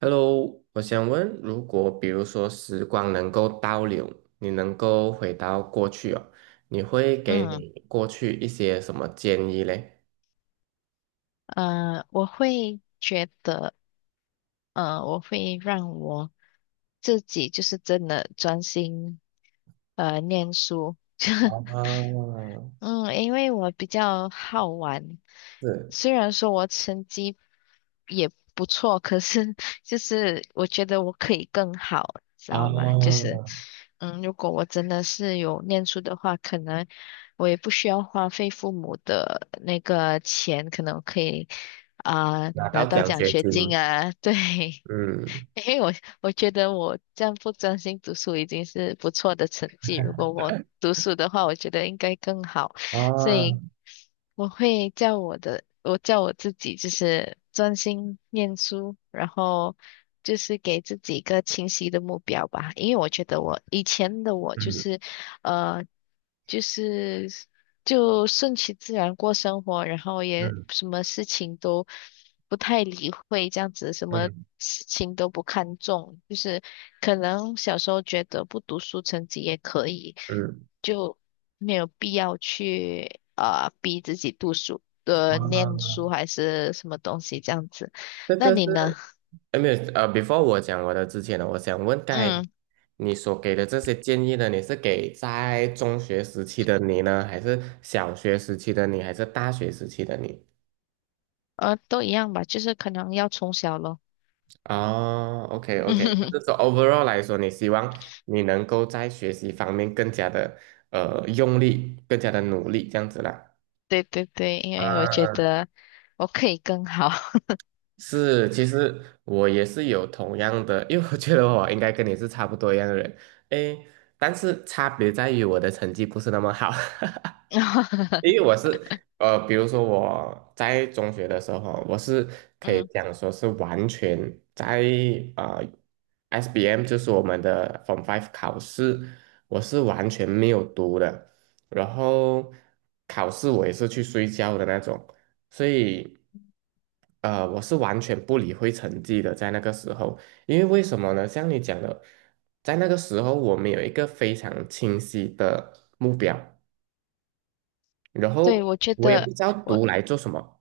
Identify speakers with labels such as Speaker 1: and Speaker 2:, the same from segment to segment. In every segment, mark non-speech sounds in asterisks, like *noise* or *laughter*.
Speaker 1: Hello，我想问，如果比如说时光能够倒流，你能够回到过去哦，你会给
Speaker 2: 嗯，
Speaker 1: 你过去一些什么建议嘞？
Speaker 2: 我会觉得，我会让我自己就是真的专心念书，*laughs*
Speaker 1: 啊，
Speaker 2: 嗯，因为我比较好玩，
Speaker 1: 是
Speaker 2: 虽然说我成绩也不错，可是就是我觉得我可以更好，知道吗？就
Speaker 1: 啊
Speaker 2: 是如果我真的是有念书的话，可能我也不需要花费父母的那个钱，可能我可以啊、
Speaker 1: 拿到
Speaker 2: 拿到
Speaker 1: 奖
Speaker 2: 奖
Speaker 1: 学
Speaker 2: 学
Speaker 1: 金，
Speaker 2: 金啊，对，*laughs*
Speaker 1: 嗯
Speaker 2: 因为我觉得我这样不专心读书已经是不错的成绩，如果我读书的话，我觉得应该更好。所以
Speaker 1: 啊
Speaker 2: 我会叫我的，我叫我自己就是专心念书，然后就是给自己一个清晰的目标吧，因为我觉得我以前的我就
Speaker 1: 嗯
Speaker 2: 是，呃，就是就顺其自然过生活，然后也
Speaker 1: 嗯
Speaker 2: 什么事情都不太理会，这样子什么。
Speaker 1: 嗯
Speaker 2: 事情都不看重，就是可能小时候觉得不读书成绩也可以，
Speaker 1: 嗯，
Speaker 2: 就没有必要去逼自己读书念
Speaker 1: 啊！
Speaker 2: 书还是什么东西这样子。
Speaker 1: 这
Speaker 2: 那
Speaker 1: 个是
Speaker 2: 你呢？
Speaker 1: 哎，没有，before 我讲我的之前呢，我想问，刚才
Speaker 2: 嗯，
Speaker 1: 你所给的这些建议呢，你是给在中学时期的你呢，还是小学时期的你，还是大学时期的你？
Speaker 2: 都一样吧，就是可能要从小咯。
Speaker 1: 哦，OK，OK，就是
Speaker 2: *laughs*
Speaker 1: 说 overall 来说，你希望你能够在学习方面更加的用力，更加的努力，这样子啦。
Speaker 2: 对对对，因为我觉
Speaker 1: 啊
Speaker 2: 得我可以更好。
Speaker 1: 是，其实我也是有同样的，因为我觉得我应该跟你是差不多一样的人，诶，但是差别在于我的成绩不是那么好，*laughs* 因为
Speaker 2: *laughs*
Speaker 1: 我是比如说我在中学的时候，我是可以
Speaker 2: 嗯，
Speaker 1: 讲说是完全在呃 SBM，就是我们的 Form Five 考试，我是完全没有读的，然后考试我也是去睡觉的那种，所以我是完全不理会成绩的，在那个时候。因为为什么呢？像你讲的，在那个时候我们有一个非常清晰的目标。然
Speaker 2: 对，
Speaker 1: 后
Speaker 2: 我觉
Speaker 1: 我也不
Speaker 2: 得
Speaker 1: 知道
Speaker 2: 我
Speaker 1: 读来做什么，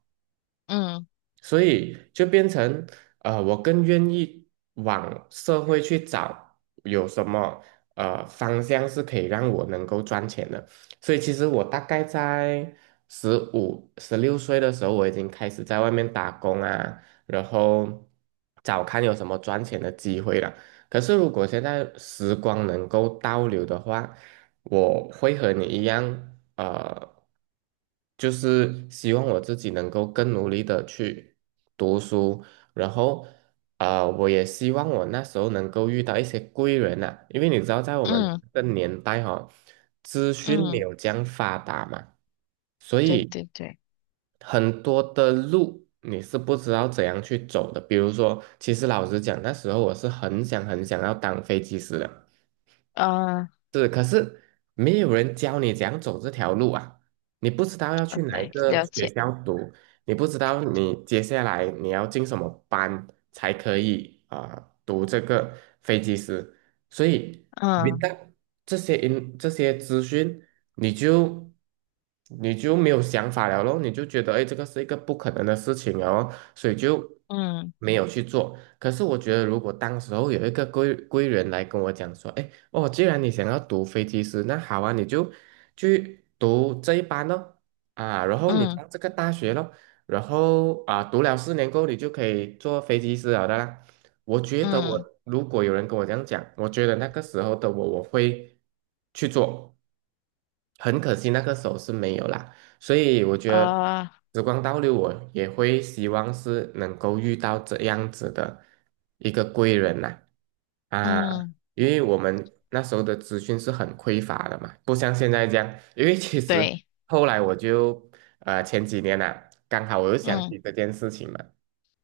Speaker 2: 嗯
Speaker 1: 所以就变成我更愿意往社会去找有什么方向是可以让我能够赚钱的。所以其实我大概在15、16岁的时候，我已经开始在外面打工啊，然后找看有什么赚钱的机会了。可是如果现在时光能够倒流的话，我会和你一样。呃，就是希望我自己能够更努力的去读书，然后我也希望我那时候能够遇到一些贵人呐、因为你知道，在我们
Speaker 2: 嗯
Speaker 1: 的年代哈、资讯没
Speaker 2: 嗯，
Speaker 1: 有这样发达嘛，所
Speaker 2: 对
Speaker 1: 以
Speaker 2: 对对，
Speaker 1: 很多的路你是不知道怎样去走的。比如说，其实老实讲，那时候我是很想很想要当飞机师的。
Speaker 2: 啊、
Speaker 1: 是，可是没有人教你怎样走这条路啊！你不知道要去哪一
Speaker 2: 对，
Speaker 1: 个
Speaker 2: 了
Speaker 1: 学
Speaker 2: 解，
Speaker 1: 校读，你不知道你接下来你要进什么班才可以啊、读这个飞机师，所以没
Speaker 2: 嗯
Speaker 1: 到这些资讯，你就没有想法了咯，你就觉得哎，诶这个是一个不可能的事情了哦，所以就
Speaker 2: 嗯
Speaker 1: 没有去做。可是我觉得，如果当时候有一个人来跟我讲说，哎。哦，既然你想要读飞机师，那好啊，你就去读这一班咯，啊，然后你
Speaker 2: 嗯
Speaker 1: 上这个大学咯，然后啊，读了4年过后，你就可以做飞机师了的啦。我觉得我
Speaker 2: 嗯，
Speaker 1: 如果有人跟我这样讲，我觉得那个时候的我，我会去做。很可惜那个时候是没有啦，所以我觉得
Speaker 2: 啊、
Speaker 1: 时光倒流，我也会希望是能够遇到这样子的一个贵人呐，啊，
Speaker 2: 嗯，
Speaker 1: 因为我们那时候的资讯是很匮乏的嘛，不像现在这样，因为其实
Speaker 2: 对，
Speaker 1: 后来我就前几年呐、刚好我又想
Speaker 2: 嗯
Speaker 1: 起这件事情嘛，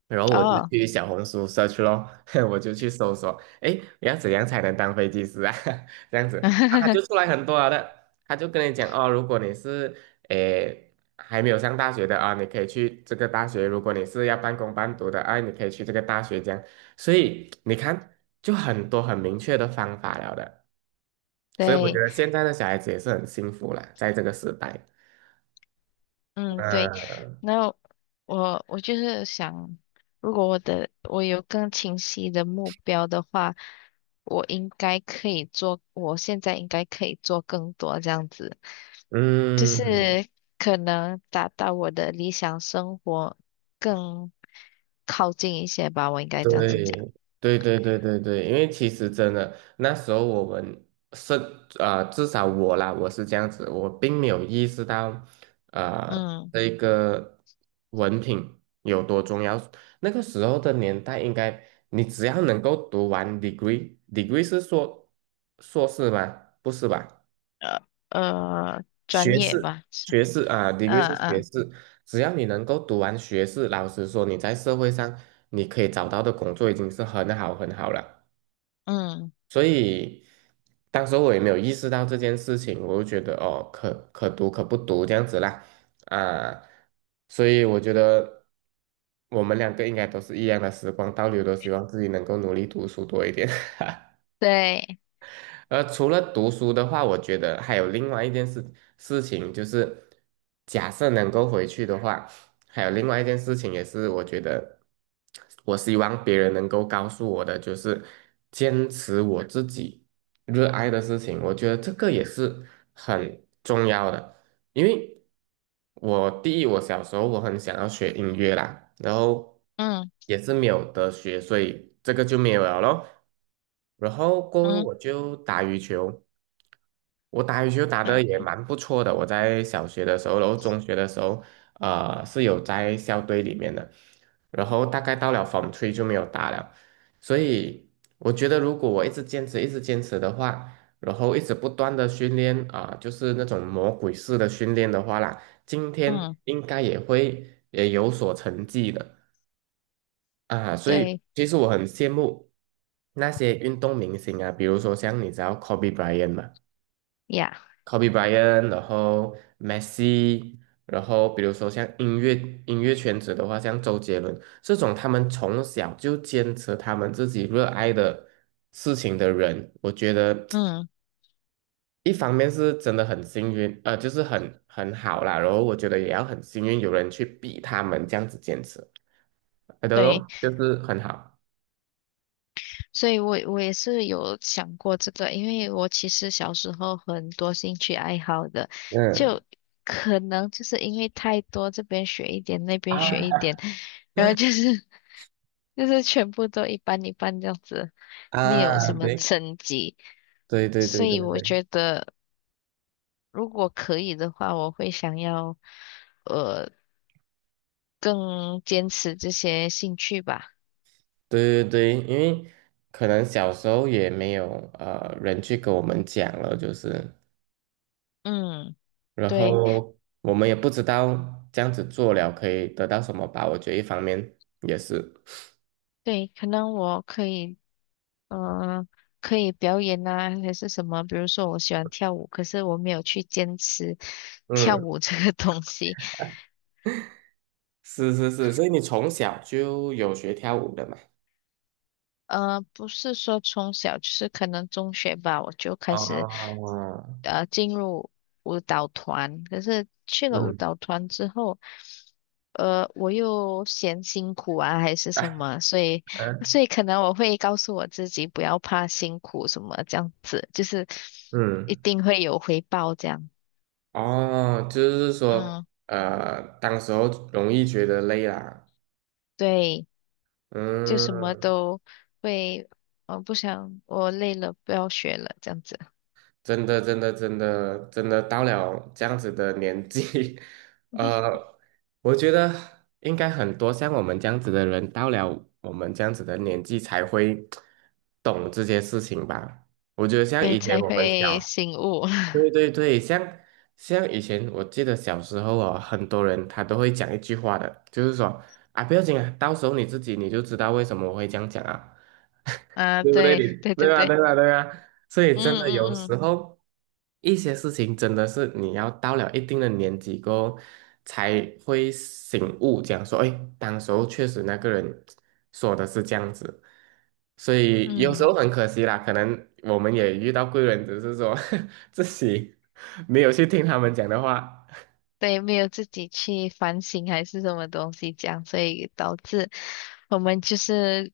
Speaker 1: 然后我就
Speaker 2: 哦。
Speaker 1: 去小红书 search 咯，*laughs* 我就去搜索，诶，要怎样才能当飞机师啊？*laughs* 这样子，啊，他就
Speaker 2: *laughs*
Speaker 1: 出来很多了的，他就跟你讲哦，如果你是诶还没有上大学的啊，你可以去这个大学；如果你是要半工半读的啊，你可以去这个大学这样。所以你看，就很多很明确的方法了的。所以我觉
Speaker 2: 对，
Speaker 1: 得现在的小孩子也是很幸福啦，在这个时代。
Speaker 2: 嗯，对，
Speaker 1: 嗯
Speaker 2: 那我就是想，如果我有更清晰的目标的话，我应该可以做，我现在应该可以做更多这样子，就
Speaker 1: 嗯。
Speaker 2: 是可能达到我的理想生活更靠近一些吧，我应该这样子讲，
Speaker 1: 对对对对对对，因为其实真的那时候我们是啊、至少我啦，我是这样子，我并没有意识到啊、
Speaker 2: 嗯，
Speaker 1: 这个文凭有多重要。那个时候的年代，应该你只要能够读完 degree，degree 是说硕士吗？不是吧？
Speaker 2: 专
Speaker 1: 学
Speaker 2: 业
Speaker 1: 士，
Speaker 2: 吧，是，
Speaker 1: 学士啊，degree
Speaker 2: 嗯
Speaker 1: 是学
Speaker 2: 嗯
Speaker 1: 士，只要你能够读完学士，老实说，你在社会上你可以找到的工作已经是很好很好了。
Speaker 2: 嗯，
Speaker 1: 所以，当时候我也没有意识到这件事情，我就觉得哦，读可不读这样子啦，啊，所以我觉得我们两个应该都是一样的时光倒流，都希望自己能够努力读书多一点。
Speaker 2: 对，
Speaker 1: 而除了读书的话，我觉得还有另外一件事情，就是假设能够回去的话，还有另外一件事情也是我觉得我希望别人能够告诉我的，就是坚持我自己热爱的事情。我觉得这个也是很重要的，因为我第一，我小时候我很想要学音乐啦，然后
Speaker 2: 嗯
Speaker 1: 也是没有得学，所以这个就没有了咯。然后过后
Speaker 2: 嗯
Speaker 1: 我就打羽球，我打羽球打得也
Speaker 2: 嗯
Speaker 1: 蛮不错的。我在小学的时候，然后中学的时候，是有在校队里面的。然后大概到了 f o 就没有打了。所以我觉得，如果我一直坚持，一直坚持的话，然后一直不断的训练啊、就是那种魔鬼式的训练的话啦，今天
Speaker 2: 嗯，
Speaker 1: 应该也会也有所成绩的。啊，所以
Speaker 2: 对
Speaker 1: 其实我很羡慕那些运动明星啊，比如说像你知道 Kobe Bryant 嘛
Speaker 2: 呀。
Speaker 1: ，Kobe Bryant，然后 Messi，然后比如说像音乐圈子的话，像周杰伦这种，他们从小就坚持他们自己热爱的事情的人，我觉得
Speaker 2: 嗯，
Speaker 1: 一方面是真的很幸运，就是很好啦，然后我觉得也要很幸运有人去逼他们这样子坚持，I don't
Speaker 2: 对，
Speaker 1: know，就是很好，
Speaker 2: 所以我也是有想过这个，因为我其实小时候很多兴趣爱好的，
Speaker 1: 嗯。
Speaker 2: 就可能就是因为太多，这边学一点，那边学一点，然后就是 *laughs* 就是全部都一般一般这样子，没有
Speaker 1: 啊，
Speaker 2: 什么
Speaker 1: 对
Speaker 2: 成绩，
Speaker 1: 对对对
Speaker 2: 所
Speaker 1: 对
Speaker 2: 以我
Speaker 1: 对
Speaker 2: 觉得如果可以的话，我会想要呃更坚持这些兴趣吧。
Speaker 1: 对对对，因为可能小时候也没有人去跟我们讲了，就是，
Speaker 2: 嗯，
Speaker 1: 然
Speaker 2: 对。
Speaker 1: 后我们也不知道这样子做了可以得到什么吧。我觉得一方面也是，
Speaker 2: 对，可能我嗯，可以表演啊，还是什么？比如说，我喜欢跳舞，可是我没有去坚持跳
Speaker 1: 嗯，
Speaker 2: 舞这个 *laughs* 东西。
Speaker 1: 是是是，所以你从小就有学跳舞的嘛？
Speaker 2: 不是说从小，就是可能中学吧，我就开始
Speaker 1: 哦，
Speaker 2: 进入舞蹈团。可是去了舞
Speaker 1: 嗯
Speaker 2: 蹈团之后，我又嫌辛苦啊，还是什么，所以所
Speaker 1: 嗯
Speaker 2: 以可能我会告诉我自己不要怕辛苦什么这样子，就是一
Speaker 1: 嗯，
Speaker 2: 定会有回报这样。
Speaker 1: 哦，就是说，
Speaker 2: 嗯。
Speaker 1: 当时候容易觉得累啦，
Speaker 2: 对，就什么
Speaker 1: 嗯
Speaker 2: 都会，我不想，我累了，不要学了，这样子，
Speaker 1: 真的，真的，真的，真的到了这样子的年纪，*laughs*
Speaker 2: *laughs*
Speaker 1: 呃，我觉得应该很多像我们这样子的人，到了我们这样子的年纪才会懂这些事情吧。我觉得像
Speaker 2: 对，
Speaker 1: 以前
Speaker 2: 才
Speaker 1: 我们
Speaker 2: 会
Speaker 1: 小，
Speaker 2: 醒悟。
Speaker 1: 对对对，像以前，我记得小时候哦，很多人他都会讲一句话的，就是说啊，不要紧啊，到时候你自己你就知道为什么我会这样讲啊。
Speaker 2: *laughs* 啊，
Speaker 1: 对不对？你
Speaker 2: 对，对对
Speaker 1: 对啊，
Speaker 2: 对，
Speaker 1: 对啊，对啊。所以
Speaker 2: 嗯
Speaker 1: 真的有
Speaker 2: 嗯
Speaker 1: 时候一些事情真的是你要到了一定的年纪过后才会醒悟，讲说，哎，当时候确实那个人说的是这样子，所以有
Speaker 2: 嗯
Speaker 1: 时
Speaker 2: 嗯，
Speaker 1: 候很可惜啦，可能我们也遇到贵人，只是说 *laughs* 自己没有去听他们讲的话。
Speaker 2: 对，没有自己去反省还是什么东西这样，所以导致我们就是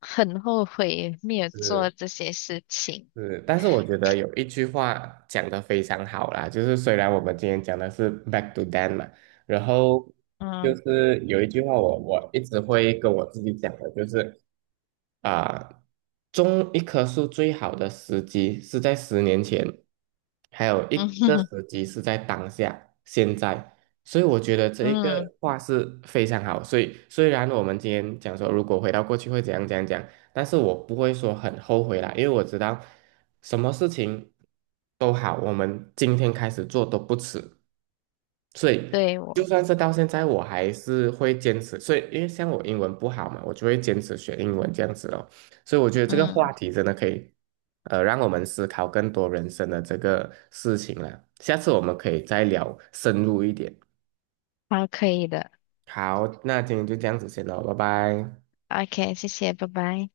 Speaker 2: 很后悔没有做
Speaker 1: 是
Speaker 2: 这些事情。
Speaker 1: 是，但是我觉得有一句话讲得非常好啦，就是虽然我们今天讲的是 back to them 嘛，然后就
Speaker 2: 嗯
Speaker 1: 是有一句话我一直会跟我自己讲的，就是啊、种一棵树最好的时机是在10年前，还有一
Speaker 2: 嗯
Speaker 1: 个
Speaker 2: *laughs*
Speaker 1: 时机是在当下，现在。所以我觉得这一
Speaker 2: 嗯，
Speaker 1: 个话是非常好。所以虽然我们今天讲说，如果回到过去会怎样怎样讲，但是我不会说很后悔啦，因为我知道什么事情都好，我们今天开始做都不迟。所以
Speaker 2: 对
Speaker 1: 就
Speaker 2: 我，
Speaker 1: 算是到现在，我还是会坚持。所以因为像我英文不好嘛，我就会坚持学英文这样子咯。所以我觉得这个话
Speaker 2: 嗯，
Speaker 1: 题真的可以，让我们思考更多人生的这个事情了。下次我们可以再聊深入一点。
Speaker 2: 好，可以的
Speaker 1: 好，那今天就这样子先了，拜拜。
Speaker 2: ，OK,谢谢，拜拜。